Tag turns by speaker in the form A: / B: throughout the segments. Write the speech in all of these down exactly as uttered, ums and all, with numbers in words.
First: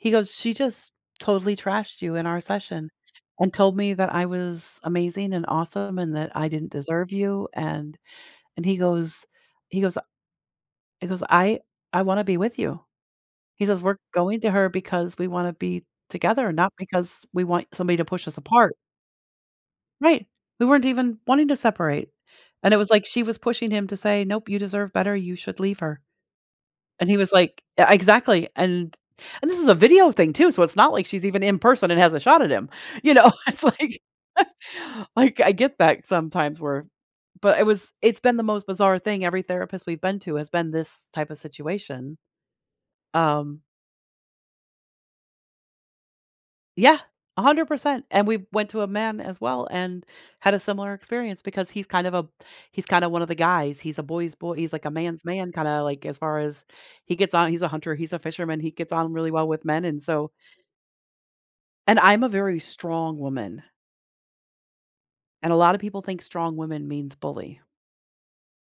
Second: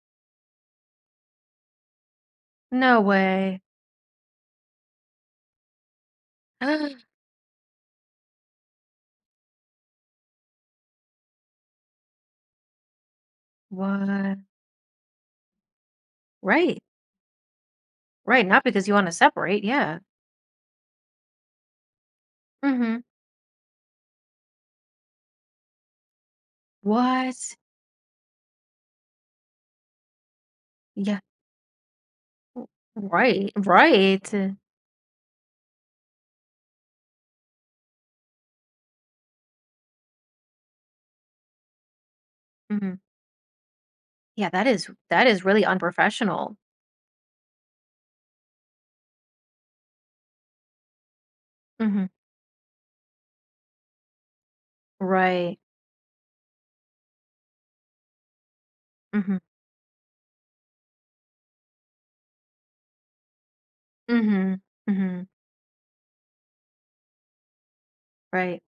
A: He goes, "She just totally trashed you in our session,
B: No
A: and
B: way.
A: told me that I was amazing, and awesome, and that I didn't
B: Ah.
A: deserve you, and" And he goes he goes, uh he goes, "I I wanna be with you." He says, "We're
B: What?
A: going to her because we wanna be together, not
B: Right.
A: because we want somebody to push us
B: Right, not
A: apart."
B: because you wanna separate. Yeah.
A: Right. We weren't even wanting to separate. And it was,
B: Mhm.
A: like, she was pushing him to say, "Nope. You deserve better. You should leave her." And he was
B: What?
A: like uh, exactly. And and this is a video thing too, so it's not like
B: Yeah.
A: she's even in person and has a shot at
B: R
A: him. You know,
B: right,
A: it's like
B: right.
A: like, I get that sometimes where but it was it's been the most bizarre thing. Every therapist we've been to has been this type of situation.
B: Mhm.
A: Um
B: Yeah, that is that is really unprofessional.
A: Yeah, a hundred percent. And we went to a man as well, and had a similar experience because he's kind
B: Mhm.
A: of a he's kinda one of the guys, he's a boy's bo he's like a man's man
B: Right.
A: kinda like, as far as he gets on he's a hunter, he's a fisherman, he gets on really
B: Mhm.
A: well with men, and so And I'm a very strong woman
B: Mhm. Mhm.
A: and a lotta people think strong woman means bully.
B: Right.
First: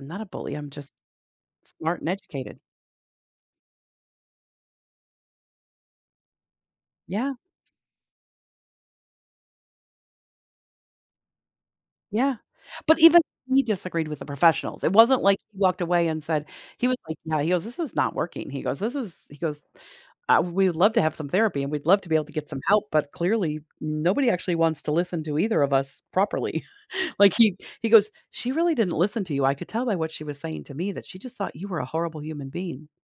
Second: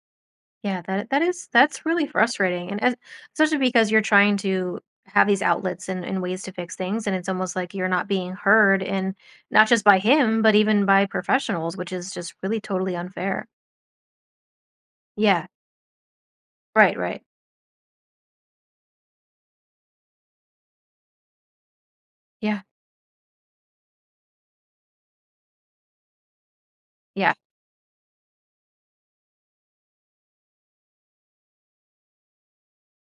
A: I'm not a bully, I'm
B: Yeah.
A: just
B: That that is that's
A: smart
B: really
A: and educated.
B: frustrating, and and especially because you're trying to have these outlets and and ways to fix things, and it's
A: Yeah.
B: almost like you're not being heard in not just by him, but even by professionals, which is just
A: Yeah.
B: really totally
A: But even
B: unfair.
A: he disagreed with the professionals. It wasn't like
B: Yeah.
A: he walked away and said he
B: Right,
A: was like,
B: right.
A: "No." He goes, "This is not working." He goes, "This is" He goes, "Uh, we'd love to have some therapy, and we'd love to be able to get some
B: Yeah.
A: help, but clearly, nobody actually wants to listen to either of us properly."
B: Yeah.
A: Like, he he goes, "She really didn't listen to you. I could tell by what she was saying to me that she just thought you were a horrible human being."